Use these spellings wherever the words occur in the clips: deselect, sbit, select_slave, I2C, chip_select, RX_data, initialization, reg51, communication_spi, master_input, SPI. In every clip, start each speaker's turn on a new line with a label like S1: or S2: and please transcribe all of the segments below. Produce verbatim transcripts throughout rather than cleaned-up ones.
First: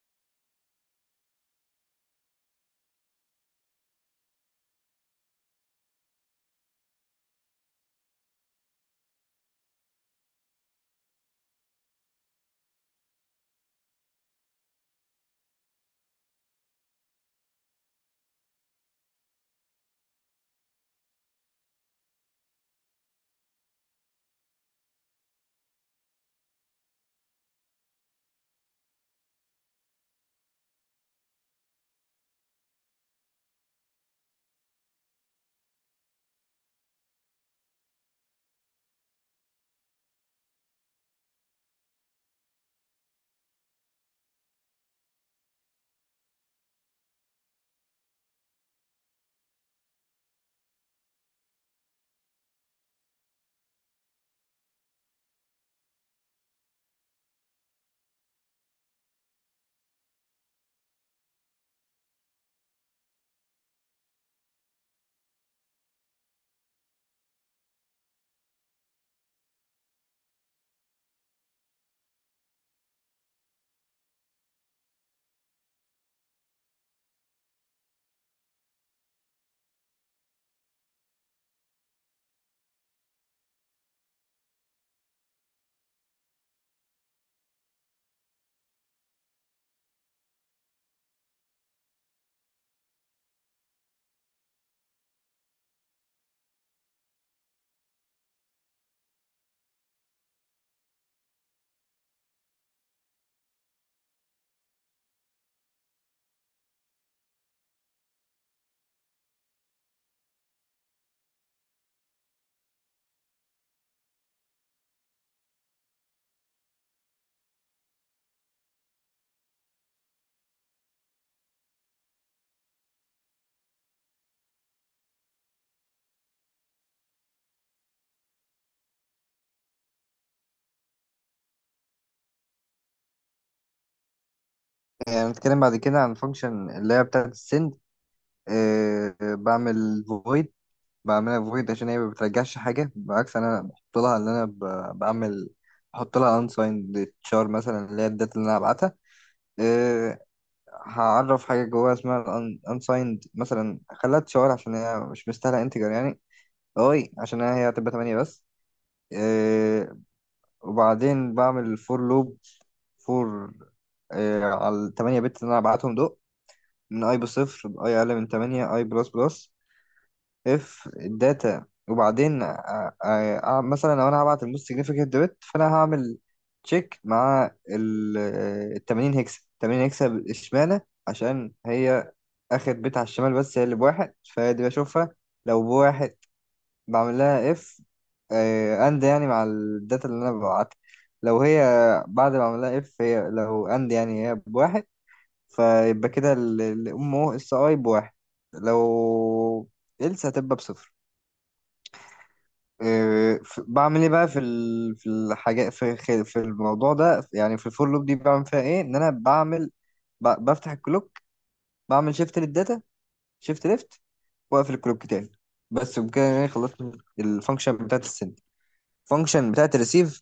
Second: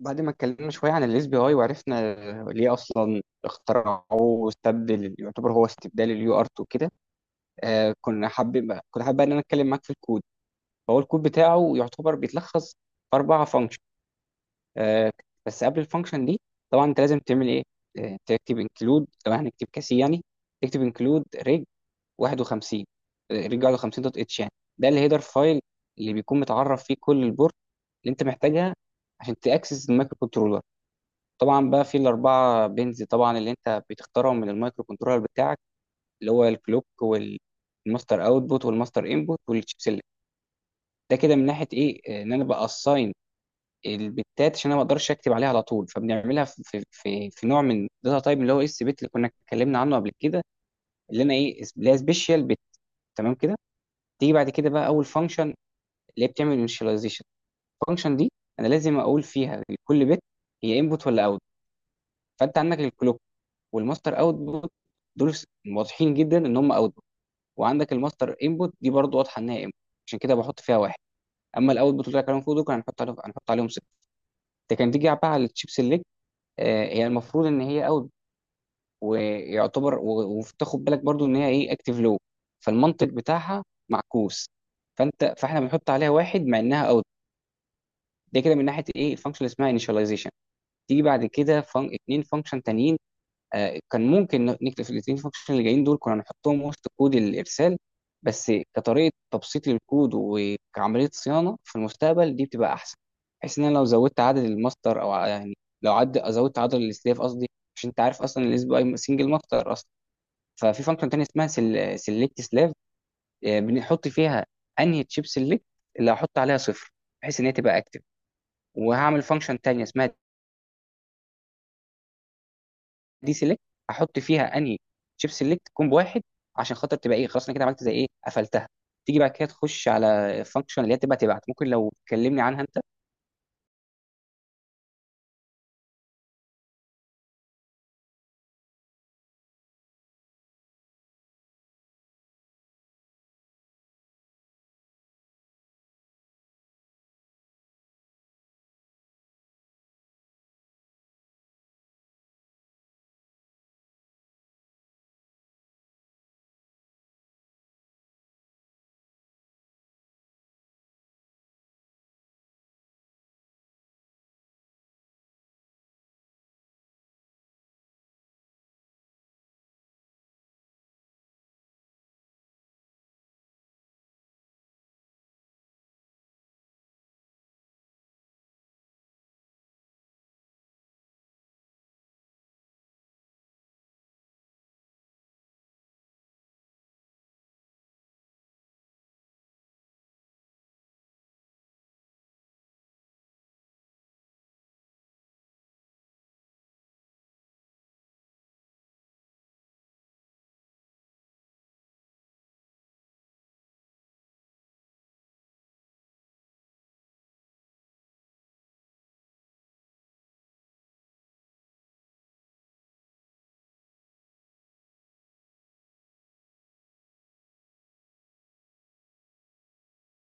S1: بعد ما اتكلمنا شوية عن الاس بي اي وعرفنا ليه أصلا اخترعوه واستبدل، يعتبر هو استبدال اليو ار اتنين كده. آه كنا حابب كنت حابب إن أنا أتكلم معاك في الكود. فهو الكود بتاعه يعتبر بيتلخص في أربعة فانكشن. آه بس قبل الفانكشن دي، طبعا أنت لازم تعمل إيه؟ آه تكتب انكلود لو هنكتب كاسي يعني. تكتب انكلود ريج واحد وخمسين، ريج واحد وخمسين دوت اتش يعني. ده الهيدر فايل اللي بيكون متعرف فيه كل البورت اللي أنت محتاجها عشان تأكسس المايكرو كنترولر. طبعا بقى في الاربعه بنز طبعا اللي انت بتختارهم من المايكرو كنترولر بتاعك، اللي هو الكلوك والماستر اوتبوت والماستر انبوت والتشيب سيلكت. ده كده من ناحيه ايه ان انا باساين البتات. عشان انا ما اقدرش اكتب عليها على طول، فبنعملها في في في, في نوع من داتا تايب اللي هو اس بت اللي كنا اتكلمنا عنه قبل كده، اللي انا ايه اس- اللي هي سبيشال بت. تمام كده. تيجي بعد كده بقى اول فانكشن، اللي هي بتعمل انيشاليزيشن. الفانكشن دي انا لازم اقول فيها لكل بت هي انبوت ولا اوت. فانت عندك الكلوك والماستر اوتبوت دول واضحين جدا ان هم اوتبوت. وعندك الماستر انبوت دي برضو واضحه انها انبوت، عشان كده بحط فيها واحد. اما الاوتبوت اللي كانوا فوق دول، كان هنحط عليهم هنحط عليهم صفر. ده كان. تيجي بقى على الشيب سيلكت، آه، هي المفروض ان هي اوت، ويعتبر و- وتاخد بالك برضو ان هي ايه اكتيف لو، فالمنطق بتاعها معكوس. فانت فاحنا بنحط عليها واحد مع انها اوت. ده كده من ناحيه ايه الفانكشن اللي اسمها initialization. تيجي بعد كده فن... اتنين فانكشن تانيين. آه، كان ممكن نكتب في الاثنين فانكشن اللي جايين دول، كنا نحطهم وسط كود الارسال، بس كطريقه تبسيط للكود وكعمليه صيانه في المستقبل دي بتبقى احسن. بحيث ان انا لو زودت عدد الماستر او ع- يعني لو عد زودت عدد السلاف قصدي. مش انت عارف اصلا الاس بي اي سنجل ماستر اصلا. ففي فانكشن تانية اسمها سيلكت سلاف، بنحط فيها انهي تشيب سيلكت اللي هحط عليها صفر، بحيث ان هي تبقى اكتف. وهعمل فانكشن تانية اسمها دي سيلكت، احط فيها انهي شيب سيلكت كومبو واحد، عشان خاطر تبقى ايه، خلاص انا كده عملت زي ايه قفلتها. تيجي بعد كده تخش على الفانكشن اللي هي تبقى تبعت. ممكن لو تكلمني عنها انت.
S2: آه، هنتكلم بعد كده عن فانكشن اللي هي بتاعة السند. آه، بعمل فويد، بعملها فويد عشان هي ما بترجعش حاجة، بالعكس أنا بحط لها اللي أنا ب- بعمل. بحط لها unsigned char مثلا اللي هي الداتا اللي أنا هبعتها. آه، هعرف حاجة جواها اسمها ال un- unsigned، مثلا خليها تشار عشان هي مش مستاهلة انتجر يعني، أوي عشان هي هتبقى تمانية بس. آه، وبعدين بعمل فور لوب، فور على التمانية بت اللي أنا هبعتهم دول، من اي بصفر باي اقل من ثمانية اي بلس بلس. اف الداتا، وبعدين أ- أ- أ- مثلا لو انا هبعت الموست سيجنفيكانت بت فانا هعمل تشيك مع ال ال ثمانين هكسة، ثمانين هكسة اشمعنى؟ عشان هي اخر بت على الشمال، بس هي اللي بواحد فدي بشوفها. لو بواحد بعمل لها اف اند يعني مع الداتا اللي انا ببعتها. لو هي بعد ما اعمل لها اف هي لو اند يعني هي بواحد، فيبقى كده ال- الام او اس اي بواحد، لو إلسا هتبقى بصفر. إيه، ف- بعمل ايه بقى في ال... في الحاجات في خ- في الموضوع ده، يعني في الفور لوب دي بعمل فيها ايه؟ ان انا بعمل، ب... بفتح الكلوك، بعمل شيفت للداتا، شيفت ليفت، واقفل الكلوك تاني. بس بكده انا خلصت الفانكشن بتاعت السند. الفانكشن بتاعت الريسيف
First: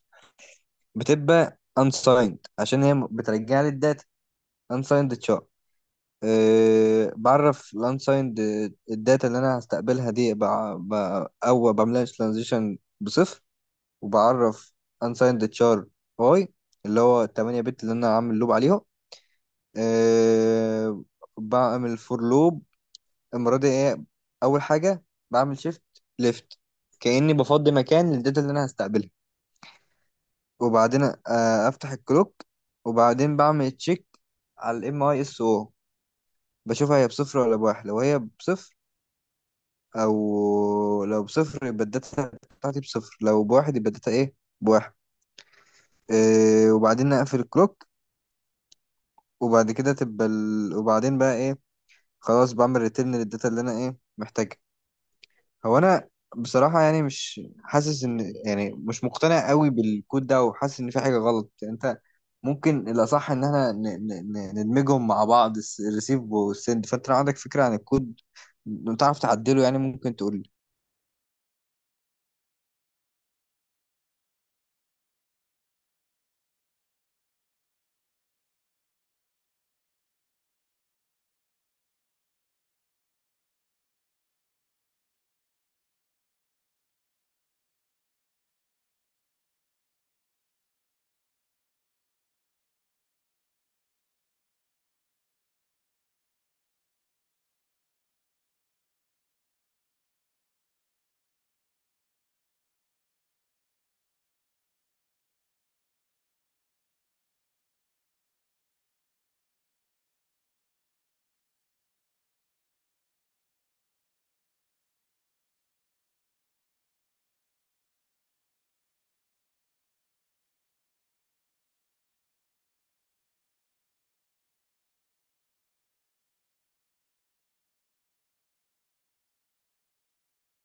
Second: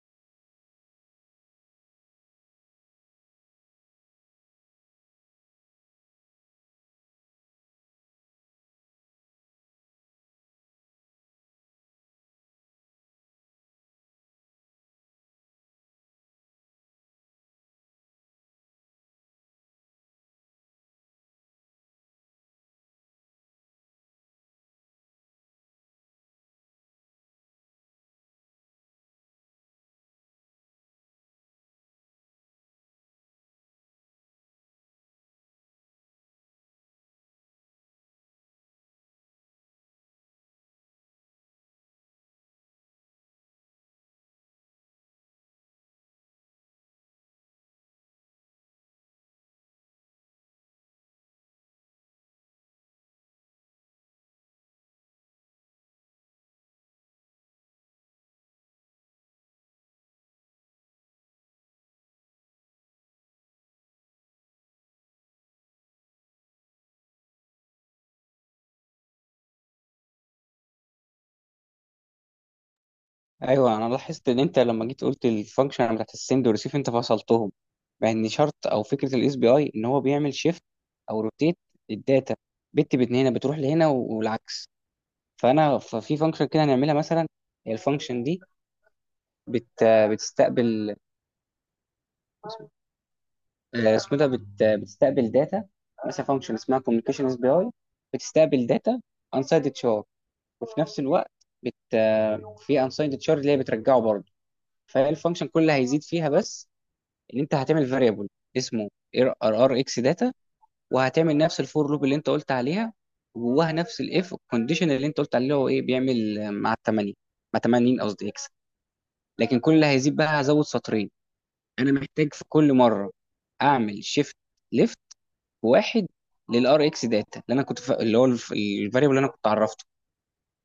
S2: بتبقى unsigned عشان هي بترجع لي الداتا، unsigned char. أه بعرف الانسايند، الداتا اللي انا هستقبلها دي بع... ب... او بعملها ترانزيشن بصفر، وبعرف انسايند تشار باي اللي هو التمانية بت اللي انا عامل لوب عليهم. أه بعمل فور لوب، المره دي ايه اول حاجه بعمل شيفت ليفت، كاني بفضي مكان للداتا اللي انا هستقبلها، وبعدين أه افتح الكلوك، وبعدين بعمل تشيك على الام اي اس او، بشوفها هي بصفر ولا بواحد. لو هي بصفر، او لو بصفر يبقى الداتا بتاعتي بصفر، لو بواحد يبقى الداتا ايه؟ بواحد. إيه، وبعدين نقفل الكلوك، وبعد كده تبقى ال... وبعدين بقى ايه؟ خلاص بعمل ريتيرن للداتا اللي انا ايه محتاجها. هو انا بصراحة يعني مش حاسس ان، يعني مش مقتنع قوي بالكود ده، وحاسس ان في حاجة غلط يعني. انت ممكن الاصح ان احنا ن... ن... ن- ندمجهم مع بعض، الريسيف والسند. فانت لو عندك فكرة عن الكود تعرف تعدله يعني، ممكن تقول.
S1: ايوه، انا لاحظت ان انت لما جيت قلت الفانكشن بتاعت السند والريسيف، انت فصلتهم، مع ان شرط او فكره الاس بي اي ان هو بيعمل شيفت او روتيت الداتا بت بت من هنا بتروح لهنا و- والعكس. فانا ففي فانكشن كده هنعملها مثلا، الفانكشن دي بت بتستقبل، آه، اسمه ده بت- بتستقبل داتا. مثلا فانكشن اسمها كوميونيكيشن اس بي اي، بتستقبل داتا انسايد تشار، وفي نفس الوقت بت آه، في انسايد تشار اللي هي بترجعه برضه. فالفانكشن كلها هيزيد فيها بس ان انت هتعمل فاريبل اسمه ار، ار اكس داتا. وهتعمل نفس الفور لوب اللي انت قلت عليها، وجواها نفس الاف كونديشن اللي انت قلت عليه، اللي هو ايه بيعمل آه، مع الثمانيه، مع ثمانين قصدي اكس. لكن كل اللي هيزيد بقى هزود سطرين. انا محتاج في كل مره اعمل شيفت وواحد للار اكس داتا، اللي انا كنت ف... اللي هو الفاريبل اللي انا كنت عرفته.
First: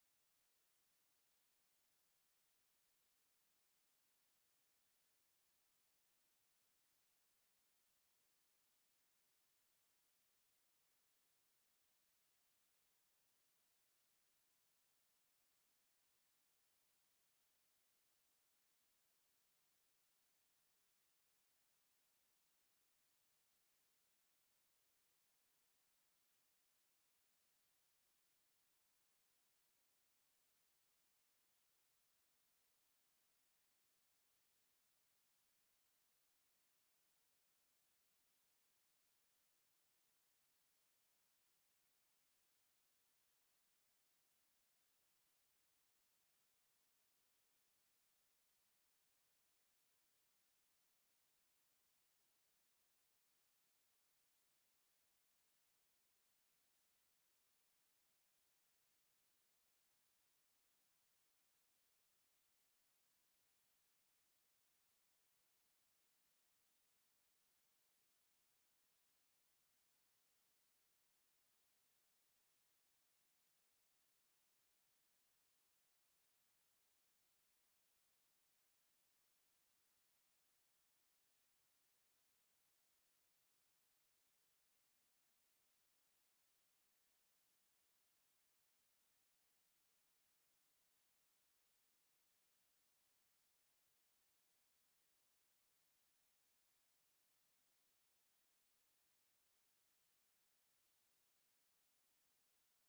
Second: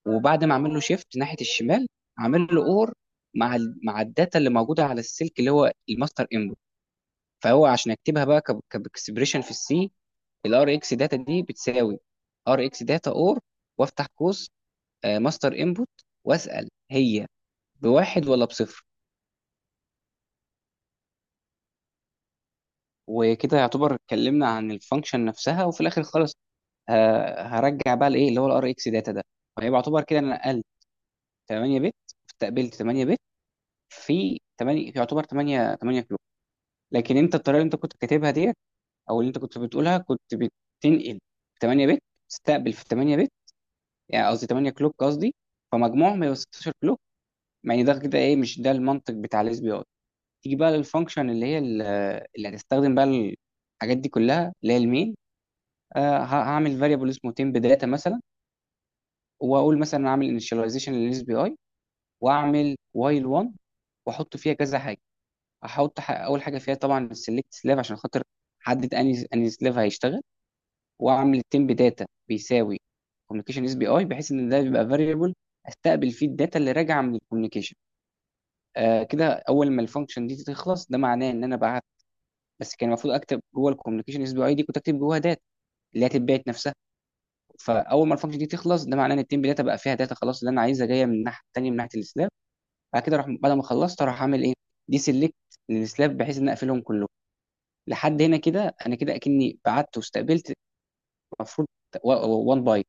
S1: وبعد ما اعمل له شيفت ناحيه الشمال، اعمل له اور مع ال... مع الداتا اللي موجوده على السلك اللي هو الماستر انبوت. فهو عشان اكتبها بقى ك... كاكسبريشن في السي، الار اكس داتا دي بتساوي ار اكس داتا اور، وافتح قوس ماستر انبوت، واسال هي بواحد ولا بصفر. وكده يعتبر اتكلمنا عن الفانكشن نفسها. وفي الاخر خالص ه- هرجع بقى لايه اللي هو الار اكس داتا ده. فيبقى يعتبر كده انا تمانية بت، استقبلت تمانية بت في ثمانية، يعتبر ثمانية ثمانية كيلو. لكن انت الطريقه اللي انت كنت كاتبها ديت، او اللي انت كنت بتقولها، كنت بتنقل تمانية بت تستقبل في تمانية بت، يعني قصدي ثمانية كلوك قصدي، فمجموعهم هيبقى ستاشر كلوك. يعني ده كده ايه، مش ده المنطق بتاع الاس بي اي. تيجي بقى للفانكشن اللي هي ال- اللي هتستخدم بقى الحاجات دي كلها، اللي هي المين. آه، ه- هعمل فاريبل اسمه temp data مثلا، واقول مثلا اعمل initialization للاس بي اي، واعمل while واحد، واحط فيها كذا. احط ح- اول حاجه فيها طبعا السلكت سلاف، عشان خاطر احدد اني اني سلاف هيشتغل. واعمل التيم بداتا بيساوي كوميونيكيشن اس بي اي، بحيث ان ده بيبقى فاريبل استقبل فيه الداتا اللي راجعه من الكوميونيكيشن. آه، كده اول ما الفانكشن دي تخلص ده معناه ان انا بعت. بس كان المفروض اكتب جوه الكوميونيكيشن اس بي اي دي، كنت اكتب جوه داتا اللي هتتبعت نفسها. فاول ما الفانكشن دي تخلص، ده معناه ان التيم بداتا بقى فيها داتا خلاص اللي انا عايزها، جايه من الناحيه الثانيه، من ناحيه السلاف. بعد كده اروح، بعد ما خلصت اروح اعمل ايه، دي سيلكت للسلاف، بحيث ان أنا اقفلهم كلهم. لحد هنا كده انا كده اكني بعت واستقبلت المفروض وان باي.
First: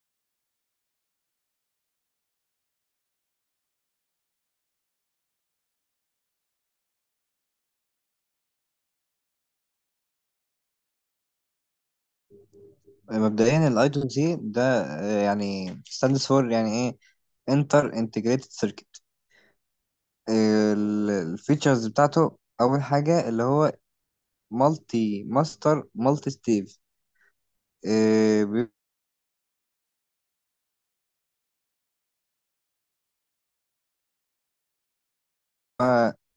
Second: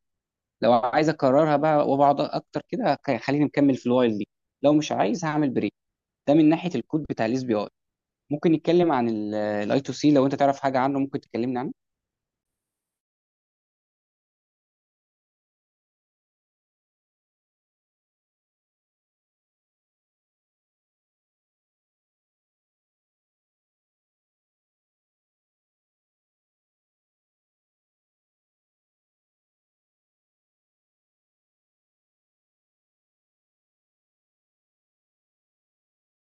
S1: لو عايز اكررها بقى وبقعد اكتر كده هك- خليني مكمل في الوايل دي. لو مش عايز هعمل بريك. ده من ناحيه الكود بتاع الاس بي اي. ممكن نتكلم عن الاي تو سي، لو انت تعرف حاجه عنه ممكن تكلمني عنه.
S2: مبدئيا الايدو دي ده آه، يعني stands for يعني ايه؟ انتر انتجريتد سيركت. الفيتشرز بتاعته، اول حاجه اللي هو مالتي ماستر مالتي ستيف.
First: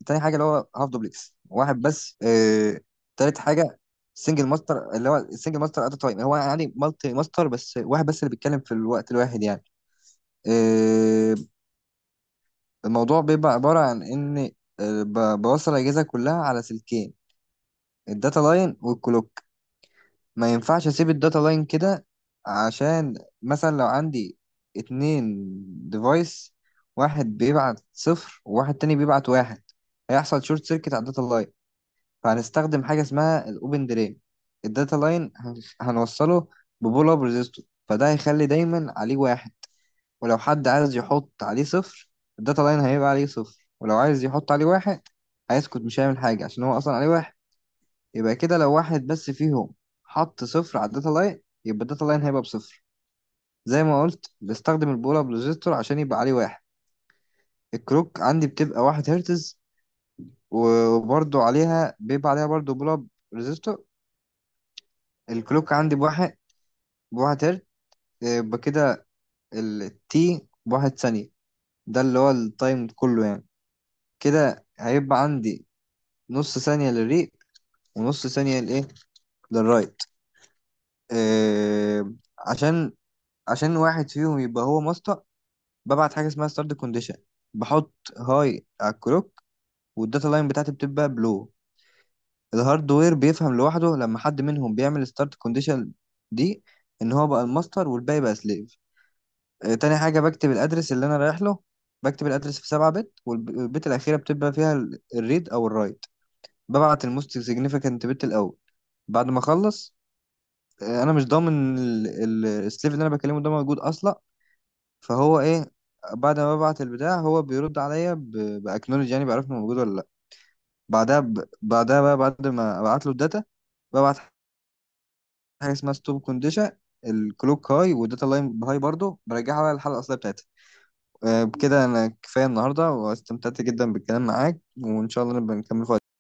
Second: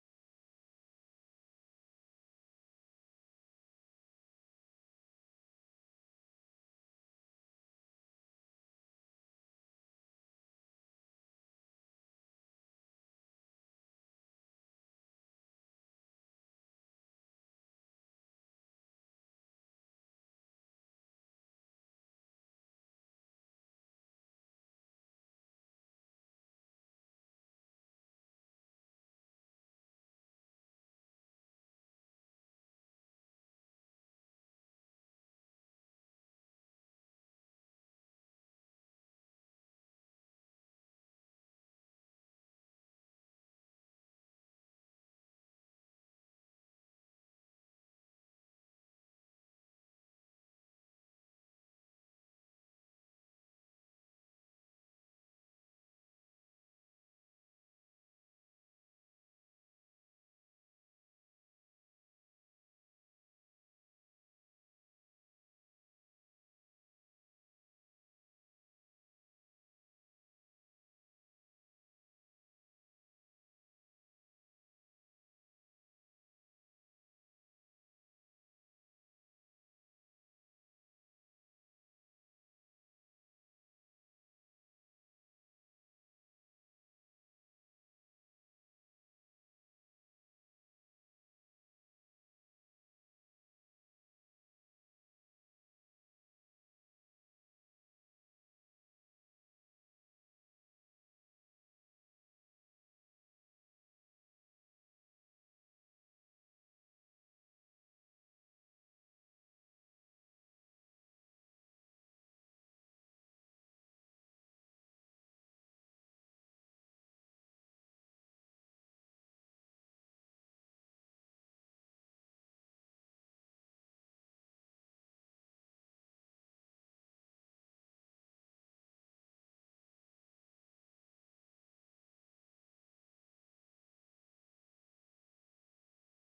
S2: تاني حاجه اللي هو هاف دوبلكس واحد بس. آه، تالت حاجه سنجل ماستر، اللي هو سنجل ماستر ات تايم، هو يعني مالتي ماستر بس واحد بس اللي بيتكلم في الوقت الواحد يعني. آه، الموضوع بيبقى عباره عن ان آه، ب- بوصل الاجهزه كلها على سلكين، الداتا لاين والكلوك. ما ينفعش اسيب الداتا لاين كده، عشان مثلا لو عندي اتنين ديفايس، واحد بيبعت صفر وواحد تاني بيبعت واحد، هيحصل شورت سيركت على الداتا لاين. فهنستخدم حاجة اسمها الاوبن ديلي. الداتا لاين هن- هنوصله ببول اب ريزيستور، فده هيخلي دايما عليه واحد، ولو حد عايز يحط عليه صفر الداتا لاين هيبقى عليه صفر، ولو عايز يحط عليه واحد هيسكت مش هيعمل حاجة عشان هو أصلا عليه واحد. يبقى كده لو واحد بس فيهم حط صفر على الداتا لاين، يبقى الداتا لاين هيبقى بصفر. زي ما قلت بستخدم البولا بروجيكتور عشان يبقى عليه واحد. الكروك عندي بتبقى واحد هرتز، وبرضو عليها بيبقى عليها برضو بولا بروجيكتور. الكلوك عندي بواحد، بواحد هرتز، يبقى كده التي بواحد ثانية، ده اللي هو التايم كله يعني. كده هيبقى عندي نص ثانية للريق، ونص ثانية لإيه؟ للرايت. آه، عشان عشان واحد فيهم يبقى هو ماستر، ببعت حاجه اسمها ستارت كونديشن. بحط هاي على الكلوك، والداتا لاين بتاعتي بتبقى بلو. الهاردوير بيفهم لوحده لما حد منهم بيعمل ستارت كونديشن دي، ان هو بقى الماستر والباقي بقى سليف. آه، تاني حاجه بكتب الادرس اللي انا رايح له، بكتب الادرس في سبعة بت والبت الاخيره بتبقى فيها ال- الريد او الرايت. ببعت الموست سيجنيفيكانت بت الاول. بعد ما اخلص، آه، انا مش ضامن ال- ال- السليف اللي انا بكلمه ده موجود اصلا، فهو ايه؟ بعد ما ببعت البتاع هو بيرد عليا باكنولج، يعني بعرف انه موجود ولا لا. بعدها ب... بعدها بقى بعد ما ابعت له الداتا، ببعت حاجه اسمها ستوب كونديشن. الكلوك هاي والداتا لاين هاي برضو، برجعها بقى للحلقه الاصليه بتاعتها. آه، بكده انا كفايه النهارده، واستمتعت جدا بالكلام معاك، وان شاء الله نبقى نكمل في وقت.